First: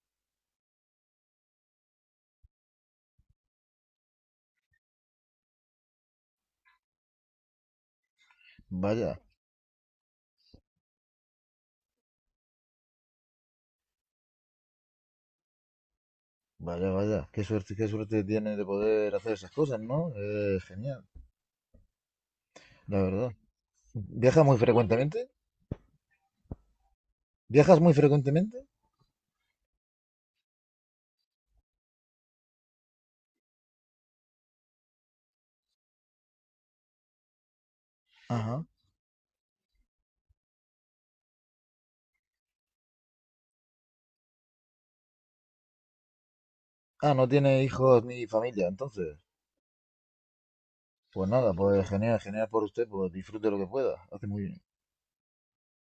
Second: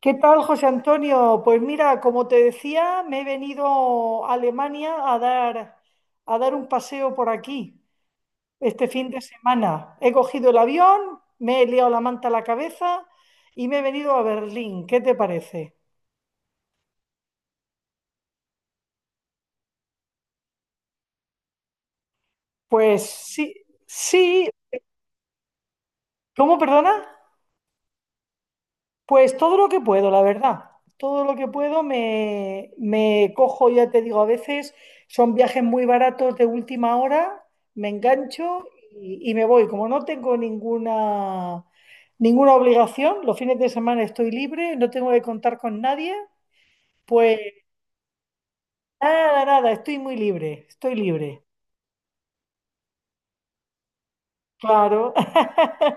¿Qué tal, José Antonio? Pues mira, como te decía, me he venido a Alemania a dar, un paseo por aquí este fin Vaya, de semana. He cogido el avión, me he liado la manta a la cabeza y me he venido a Berlín. ¿Qué te parece? vaya, vaya. Qué suerte tiene de poder hacer esas cosas, ¿no? Genial, la Pues verdad. sí, ¿Viajas sí, muy frecuentemente? ¿cómo, perdona? ¿Viajas muy frecuentemente? Pues todo lo que puedo, la verdad. Todo lo que puedo, me cojo, ya te digo, a veces son viajes muy baratos de última hora, me Ajá. engancho y me voy. Como no tengo ninguna, ninguna obligación, los fines de semana estoy libre, no tengo que contar con nadie, Ah, no pues tiene hijos ni familia, entonces. nada, nada, estoy muy libre, estoy Pues libre. nada, pues genial, genial por usted, pues disfrute lo que pueda. Hace muy bien. Claro.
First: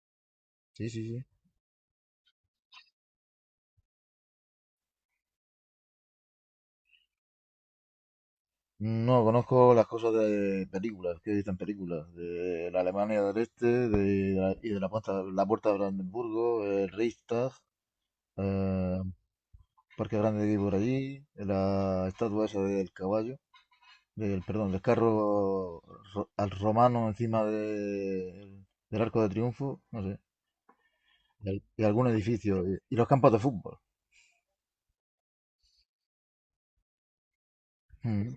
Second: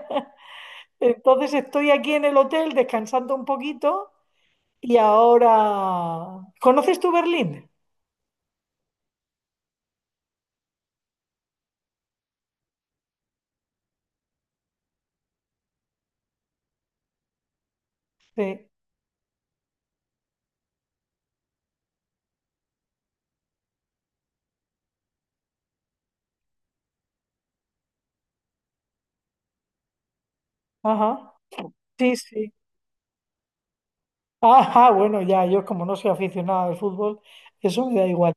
Sí, sí, sí. Entonces estoy aquí en el hotel descansando un poquito y ahora, ¿conoces tú Berlín? No, conozco las cosas de películas, que he visto en películas, de la Alemania del Este y de la puerta de Brandenburgo, el Reichstag, Sí. eh, Parque Grande que hay por allí, la estatua esa del caballo. Del, perdón, del carro al romano del Arco de Triunfo, no sé, Ajá, y, y algún sí, sí. edificio, y los campos de fútbol. Ajá, bueno, ya, yo como no soy aficionado al fútbol, eso me da igual. Ujú,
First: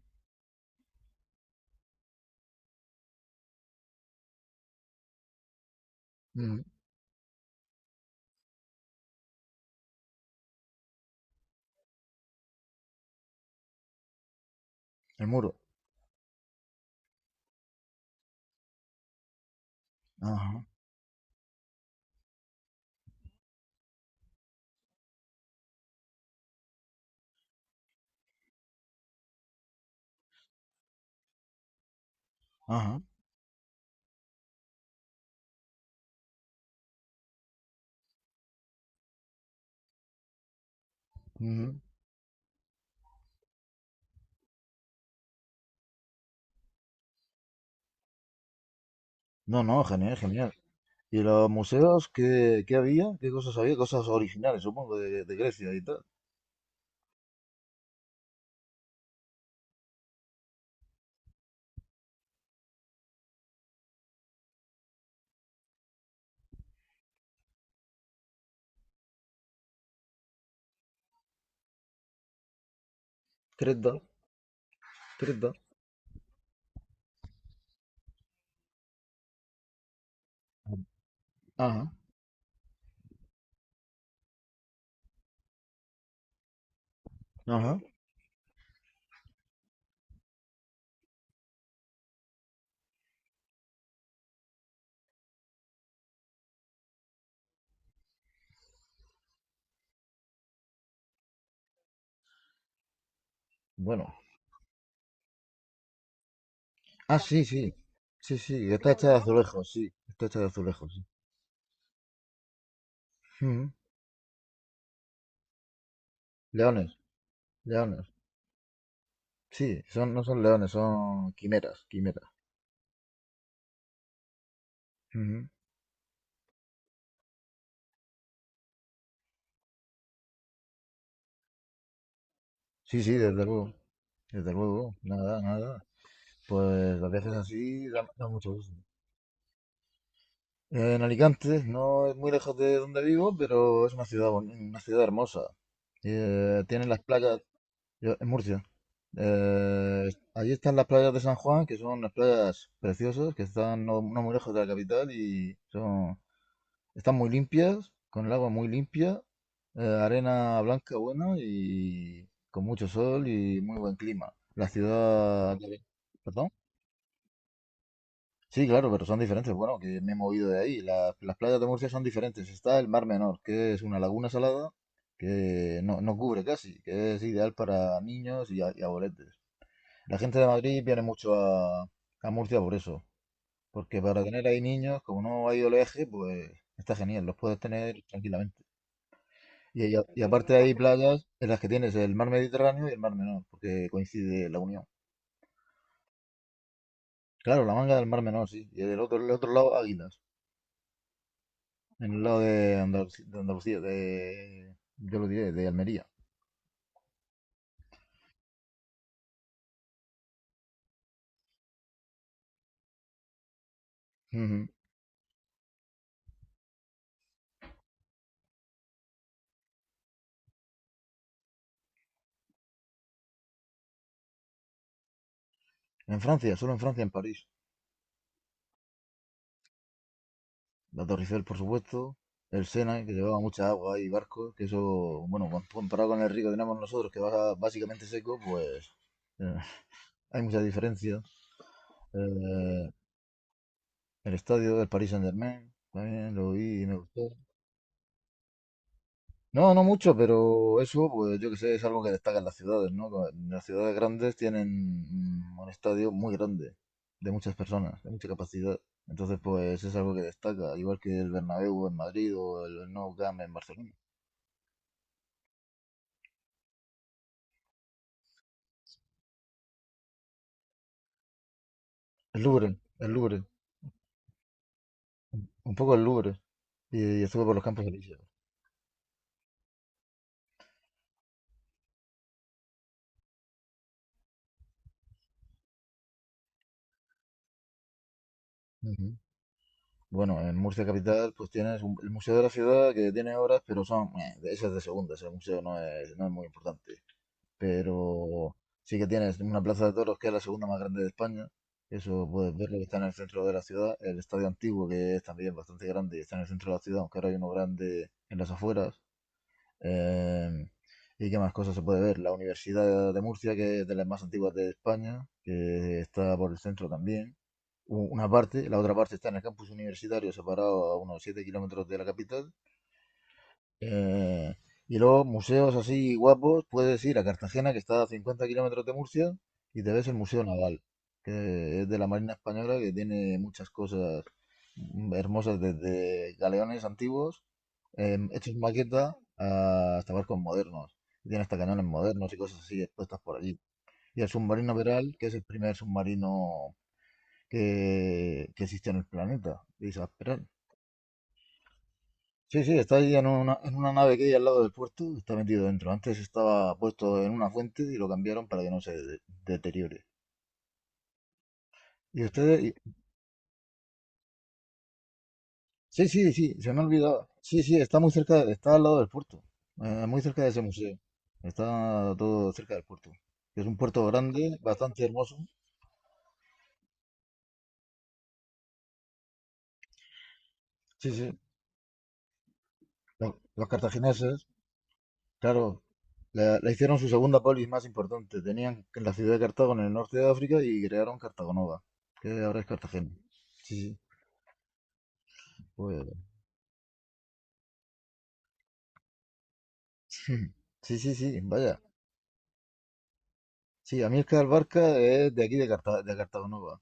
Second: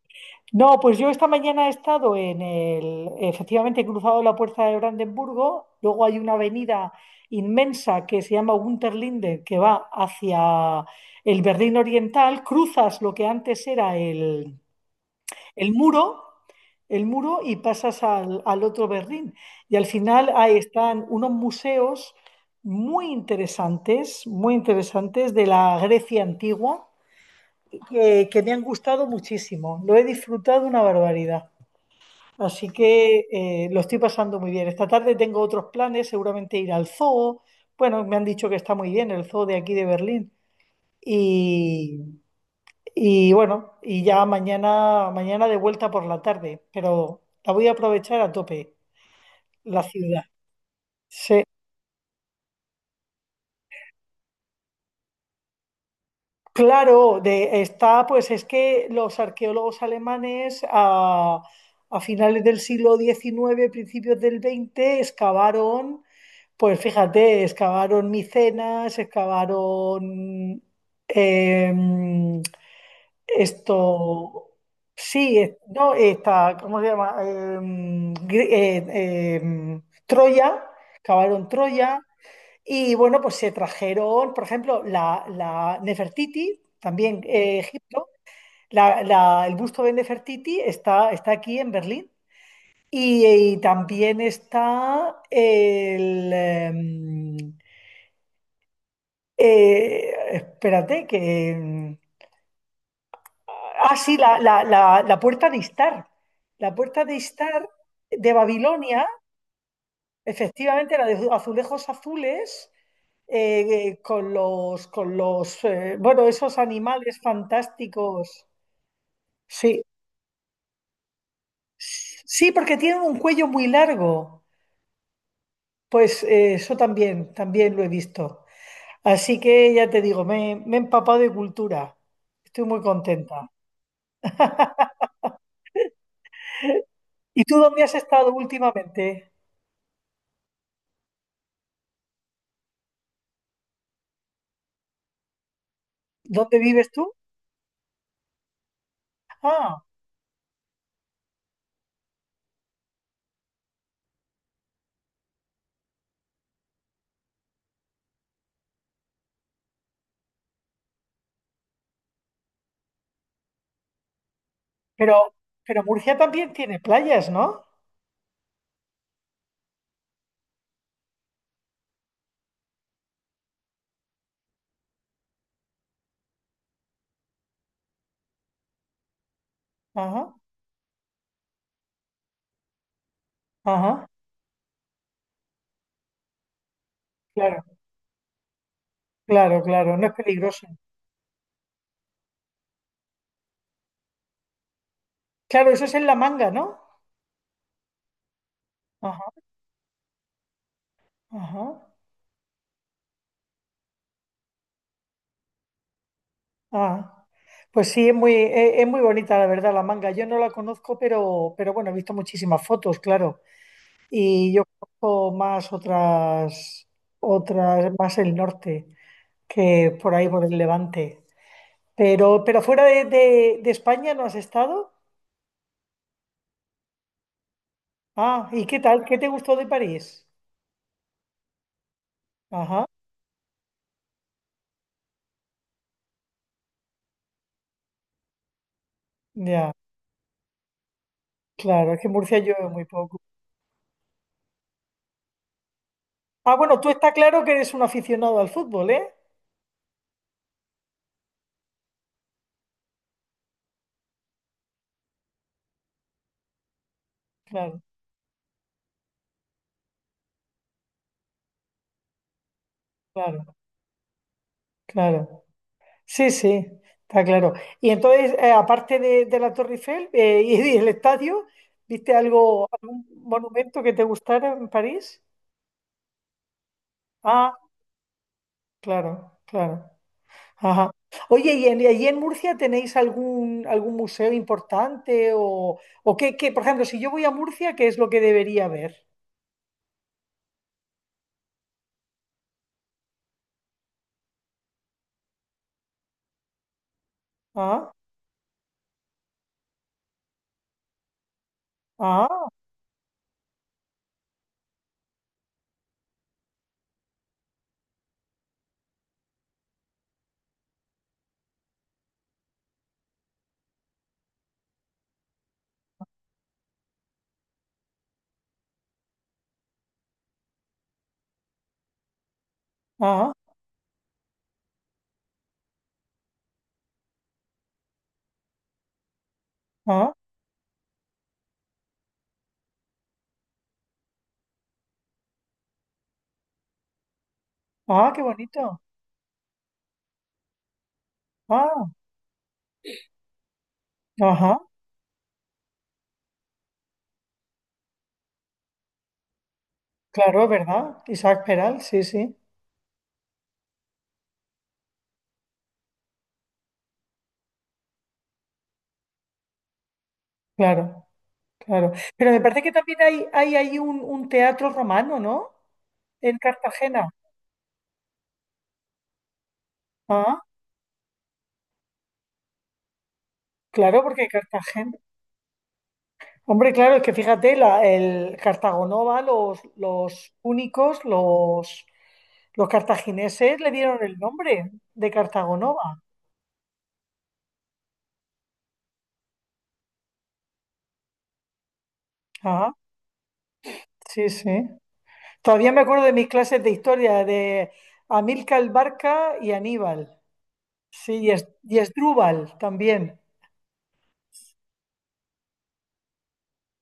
No, pues yo esta mañana he estado efectivamente he cruzado la puerta de Brandenburgo. Luego hay una ujú, avenida inmensa que se llama Unterlinde, que va hacia el Berlín Oriental. Cruzas lo que antes era el, el muro, el muro, el muro, y pasas al otro Berlín. Y al final ahí ajá, están unos museos muy interesantes, muy interesantes, de la Grecia antigua, que me han gustado muchísimo. Lo he disfrutado una barbaridad. Así ajá, que lo estoy pasando muy bien. Esta tarde tengo otros planes, seguramente ir al zoo. Bueno, me han dicho que está muy bien el zoo de aquí de Berlín. ujú. Y, y bueno, y ya mañana, mañana de vuelta por la tarde, pero la voy a aprovechar a tope, No, no, la genial, ciudad. genial. ¿Y Sí. los museos qué, qué había? ¿Qué cosas había? Cosas originales, supongo, de Grecia y tal. Claro, pues es que los arqueólogos alemanes a finales del siglo XIX, principios del XX, excavaron, pues fíjate, excavaron Micenas, excavaron em, Creta, Esto, sí, Creta. No, está, ¿cómo se llama? Troya, cavaron Ajá, Troya, y bueno, pues se trajeron, por ejemplo, la Nefertiti, también ajá. Egipto, el busto de Nefertiti está aquí en Berlín, y también está espérate, que... Ah, Bueno. sí, la puerta de Istar. La puerta de Ah, sí, Istar sí. de Sí, sí, está Babilonia, hecha de azulejos, sí. Está hecha de azulejos, efectivamente, la sí. de azulejos azules, Ujú. Con los, bueno, esos Leones, animales leones. fantásticos. Sí, Sí, son, no son leones, son quimeras, quimeras. sí, porque tienen un cuello muy largo. Ujú. Pues eso también, también lo he visto. Así que ya te digo, me he empapado de cultura. Estoy muy Sí, sí, contenta. Desde luego, nada, nada. Pues a veces ¿Y tú dónde así has da, da estado mucho gusto. últimamente? En Alicante, no es muy lejos de donde vivo, pero es una ciudad, una ciudad hermosa. ¿Dónde Tienen vives las tú? playas, en Murcia, Ah. eh, allí están las playas de San Juan, que son unas playas preciosas, que están no, no muy lejos de la capital y son. Están muy limpias, con el agua muy limpia, arena blanca buena y con mucho sol y muy buen clima. La Pero, ciudad pero de... Murcia ¿Perdón? también tiene playas, ¿no? Sí, claro, pero son diferentes. Bueno, que me he movido de ahí. Las playas de Murcia son diferentes. Está el Mar Menor, que es una laguna salada que no, no cubre casi, que es ideal para niños y, y abueletes. La Ajá, gente de Madrid viene mucho a Murcia por eso, porque ajá, para tener ahí niños, como no hay oleaje, pues está genial, los puedes claro, tener tranquilamente. claro, claro, Y no es y aparte peligroso. hay playas en las que tienes el mar Mediterráneo y el mar Menor, porque coincide la unión. Claro, eso es en La Manga, ¿no? Claro, la manga del mar Menor, sí. Y del otro, Ajá, el otro lado, Águilas. ajá, En el lado de Andalucía, de, Andalucía, de- yo lo diré, de Almería. ah. Pues sí, es muy bonita, la verdad, La Manga. Yo no la conozco, pero bueno, he visto muchísimas fotos, claro. Y yo Ujú. conozco más otras, más el norte, que por ahí, por el Levante. Pero fuera de España no has estado. En Francia, solo en Francia, en París. Ah, ¿y qué tal? ¿Qué te gustó de París? La Torre Eiffel, por supuesto. El Ajá. Sena, que llevaba mucha agua y barcos, que eso, bueno, comparado con el río que tenemos nosotros, que va básicamente seco, pues eh, Ya, hay muchas diferencias. claro, es que en Murcia llueve muy Eh, poco. el estadio del Paris Saint-Germain, también lo Ah, bueno, vi y tú me está gustó. claro que eres un aficionado al fútbol, ¿eh? No, no mucho, pero eso, pues yo que sé, es algo que destaca en las ciudades, ¿no? Las ciudades grandes tienen un estadio muy grande, de muchas Claro, personas, de mucha capacidad. Entonces, pues es algo que destaca, igual que el Bernabéu en Madrid o el Nou Camp en claro, Barcelona. claro. Sí, sí, está claro. Y entonces, aparte de la Torre Eiffel, y y el estadio, ¿viste algo, algún El Louvre, monumento que te gustara en París? un poco el Louvre. Y estuve Ah, por los Campos Elíseos. claro, claro. Ajá. Oye, ¿y allí en Murcia tenéis algún, museo importante o qué? Por ejemplo, si yo voy a Murcia, ¿qué es lo que debería ver? Ujú. Bueno, en Murcia capital, pues tienes el Museo de la Ciudad, que tiene obras, pero son, de esas de segunda, ese museo no es, no es muy importante. Ah, Pero sí que tienes una plaza de toros que es la segunda más grande de España. Eso ah, puedes verlo, que está en el centro de la ciudad. El estadio antiguo, que es también bastante grande y está en el centro de la ciudad, aunque ahora hay uno grande en las afueras. Eh, ¿Y qué más cosas se puede ver? La Universidad de Murcia, que es de las más antiguas de España, que está por el centro también. Una parte, la otra parte está en el campus universitario, separado a unos 7 kilómetros de la capital. ah, Eh, y luego, museos así guapos, puedes ir a Cartagena, que está a 50 kilómetros de Murcia, y te ves ah. el Museo Naval, que es de la Marina Española, que tiene muchas cosas hermosas, desde galeones antiguos, Ah, qué hechos bonito. maqueta, hasta barcos modernos. Tiene hasta Ah, cañones modernos y cosas así expuestas por allí. Y el ajá, submarino Peral, que es el primer submarino que existe en el planeta. Y dices: "Pero, claro, ¿verdad? Isaac Peral, sí, sí, sí, sí, está ahí en una nave que hay al lado del puerto, está metido dentro. Antes estaba puesto en una fuente y lo cambiaron para que no se deteriore. claro, claro. Y Pero me parece ustedes, que y- también hay ahí un teatro romano, ¿no? sí, sí, En sí, se me ha Cartagena. olvidado. Sí, sí, está muy cerca, está al lado del puerto, muy Ah, cerca de ese museo. Está todo cerca del puerto. Es un claro, puerto porque grande, Cartagena. bastante hermoso. Hombre, claro, es que fíjate, el Cartagonova, los púnicos, Sí, sí, los cartagineses los le dieron el cartagineses, nombre de claro, Cartagonova. la hicieron su segunda polis más importante. Tenían la ciudad de Cartago en el norte de África y crearon Cartago Nova, que ahora es Ah, Cartagena. Sí, sí. sí, sí. Todavía me acuerdo Pues de mis clases de historia de Amílcar Barca y Aníbal. sí, sí, Sí, sí, y vaya. Esdrúbal también. Sí, a mí el Carl Barca es de aquí de, de Cartagonova.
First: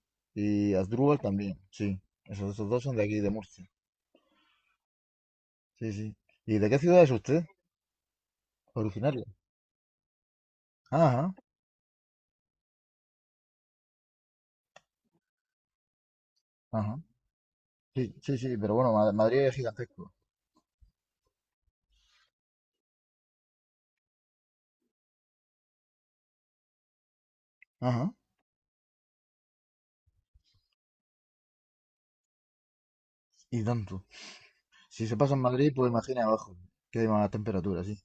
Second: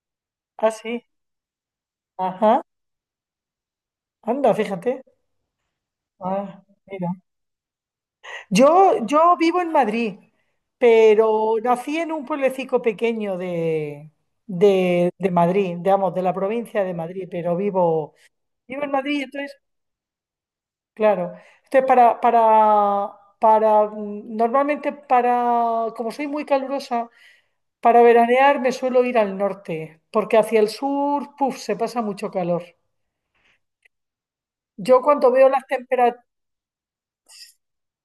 Ah, Y sí. Asdrúbal también, sí. Esos, Ajá. esos dos son de aquí, de Murcia. Anda, fíjate. Sí, sí. ¿Y Ah, de qué ciudad mira. es usted? Yo, Originario. yo vivo en Madrid, Ajá, pero nací en un pueblecico pequeño de, de Madrid, digamos, de la provincia de ajá. Madrid, pero Sí, vivo, sí, sí, pero en bueno, Madrid, Madrid entonces, es gigantesco. claro. Entonces, normalmente, para, como soy muy calurosa, para Ajá. veranear me suelo ir al norte, porque hacia el sur, puf, se pasa mucho calor. Y tanto. Yo Si se cuando pasa en veo las Madrid, pues temperaturas, imagina abajo, que hay más temperatura, sí.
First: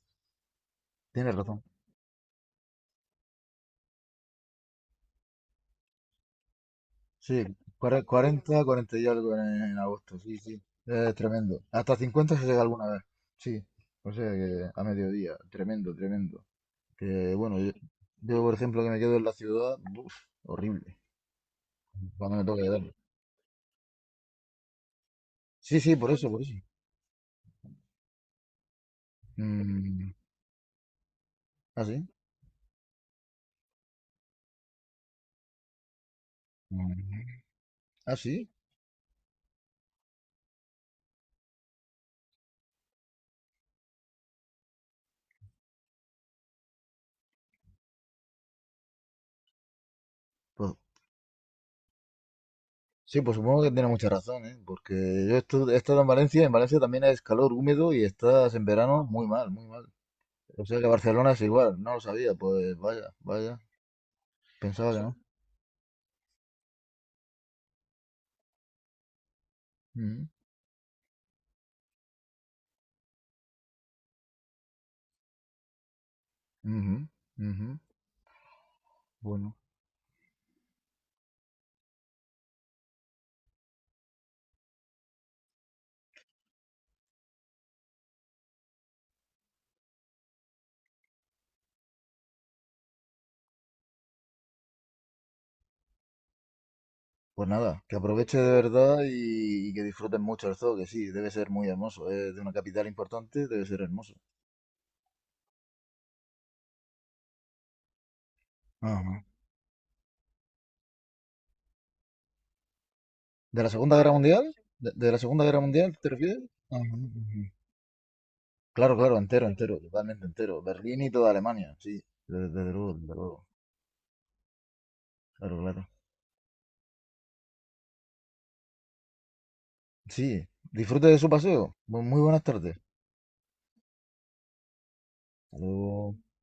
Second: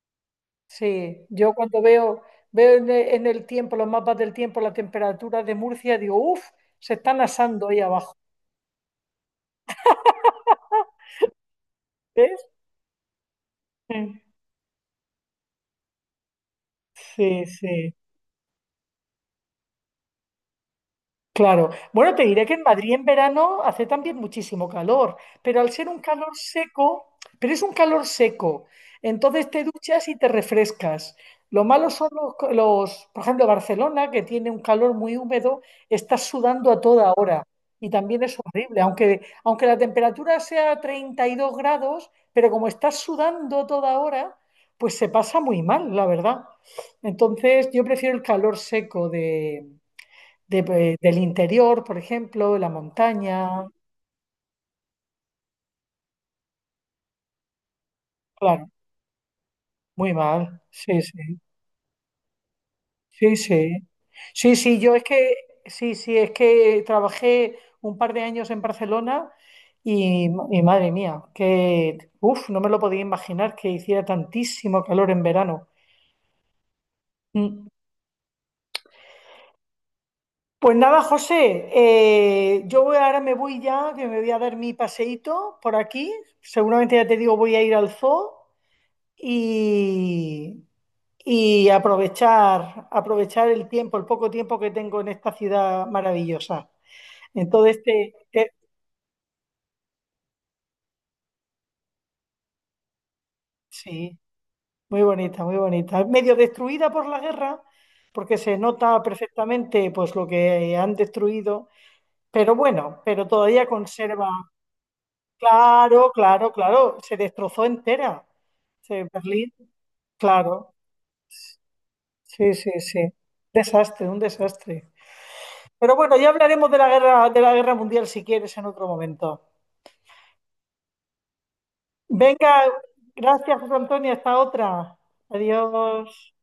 sí, Tienes yo razón. cuando veo en el tiempo, los mapas del tiempo, la temperatura de Murcia, digo, uff, se están Sí, asando ahí abajo. 40 40 y algo en agosto, sí, sí. Es tremendo. Hasta 50 ¿Ves? se llega alguna vez. Sí. O sea que a mediodía, tremendo, tremendo. Que Sí, bueno, yo, sí. yo, por ejemplo, que me quedo en la ciudad, uf, horrible, Claro. Bueno, te cuando diré me que en toca Madrid quedarme. en verano hace también muchísimo calor, pero al Sí, ser sí, un por calor eso, por eso. seco, pero es un calor seco, entonces te duchas Mm, y te refrescas. Lo ¿ah, malo sí? son por ejemplo, Barcelona, que tiene un calor muy húmedo, estás sudando a toda hora Mm, y ¿ah, también es sí? horrible, aunque la temperatura sea 32 grados, pero como estás sudando toda hora, pues se pasa muy mal, la verdad. Entonces, yo prefiero el calor seco Pues, del interior, por ejemplo, de la sí, pues supongo montaña. que tiene mucha razón, ¿eh? Porque yo he estado en Valencia, y en Valencia también es calor húmedo y estás en Claro, verano muy mal, muy mal. muy mal. O sea que Sí, Barcelona sí, es igual, no lo sabía, pues vaya, sí, vaya, sí. Sí, sí, pensaba yo que es no. que, sí, sí, es que trabajé un par de años en Barcelona y, Ujú, y madre mía, que, uff, no me lo podía imaginar que hiciera tantísimo calor en verano. ujú, ujú. Mm. Bueno. Pues nada, José, ahora me voy ya, que me voy a dar mi paseíto por aquí. Seguramente ya te digo, voy a ir al zoo y y aprovechar, el tiempo, el poco tiempo que tengo en esta ciudad maravillosa. Pues Entonces, nada, que aproveche de verdad y que disfruten mucho el zoo, que sí, debe ser muy hermoso. Es de una capital importante, debe ser hermoso. sí, muy bonita, muy bonita. Medio destruida por la guerra, porque se nota Ajá. perfectamente pues lo que han destruido, pero bueno, pero ¿De todavía la Segunda Guerra conserva. Mundial? De la Segunda Guerra Mundial te Claro, refieres? claro, Ajá, claro, se ujú. destrozó entera. Sí, Claro, claro, entero, Berlín, entero, totalmente entero. claro. Berlín y toda Alemania, sí. Desde, Sí, sí, desde luego, sí. desde luego. Desastre, un desastre. Claro, claro. Pero bueno, ya hablaremos de la guerra mundial, si quieres, en otro momento. Sí, disfrute de su paseo. Muy buenas Venga, tardes. gracias, José Antonio. Hasta otra. Hasta luego. Adiós.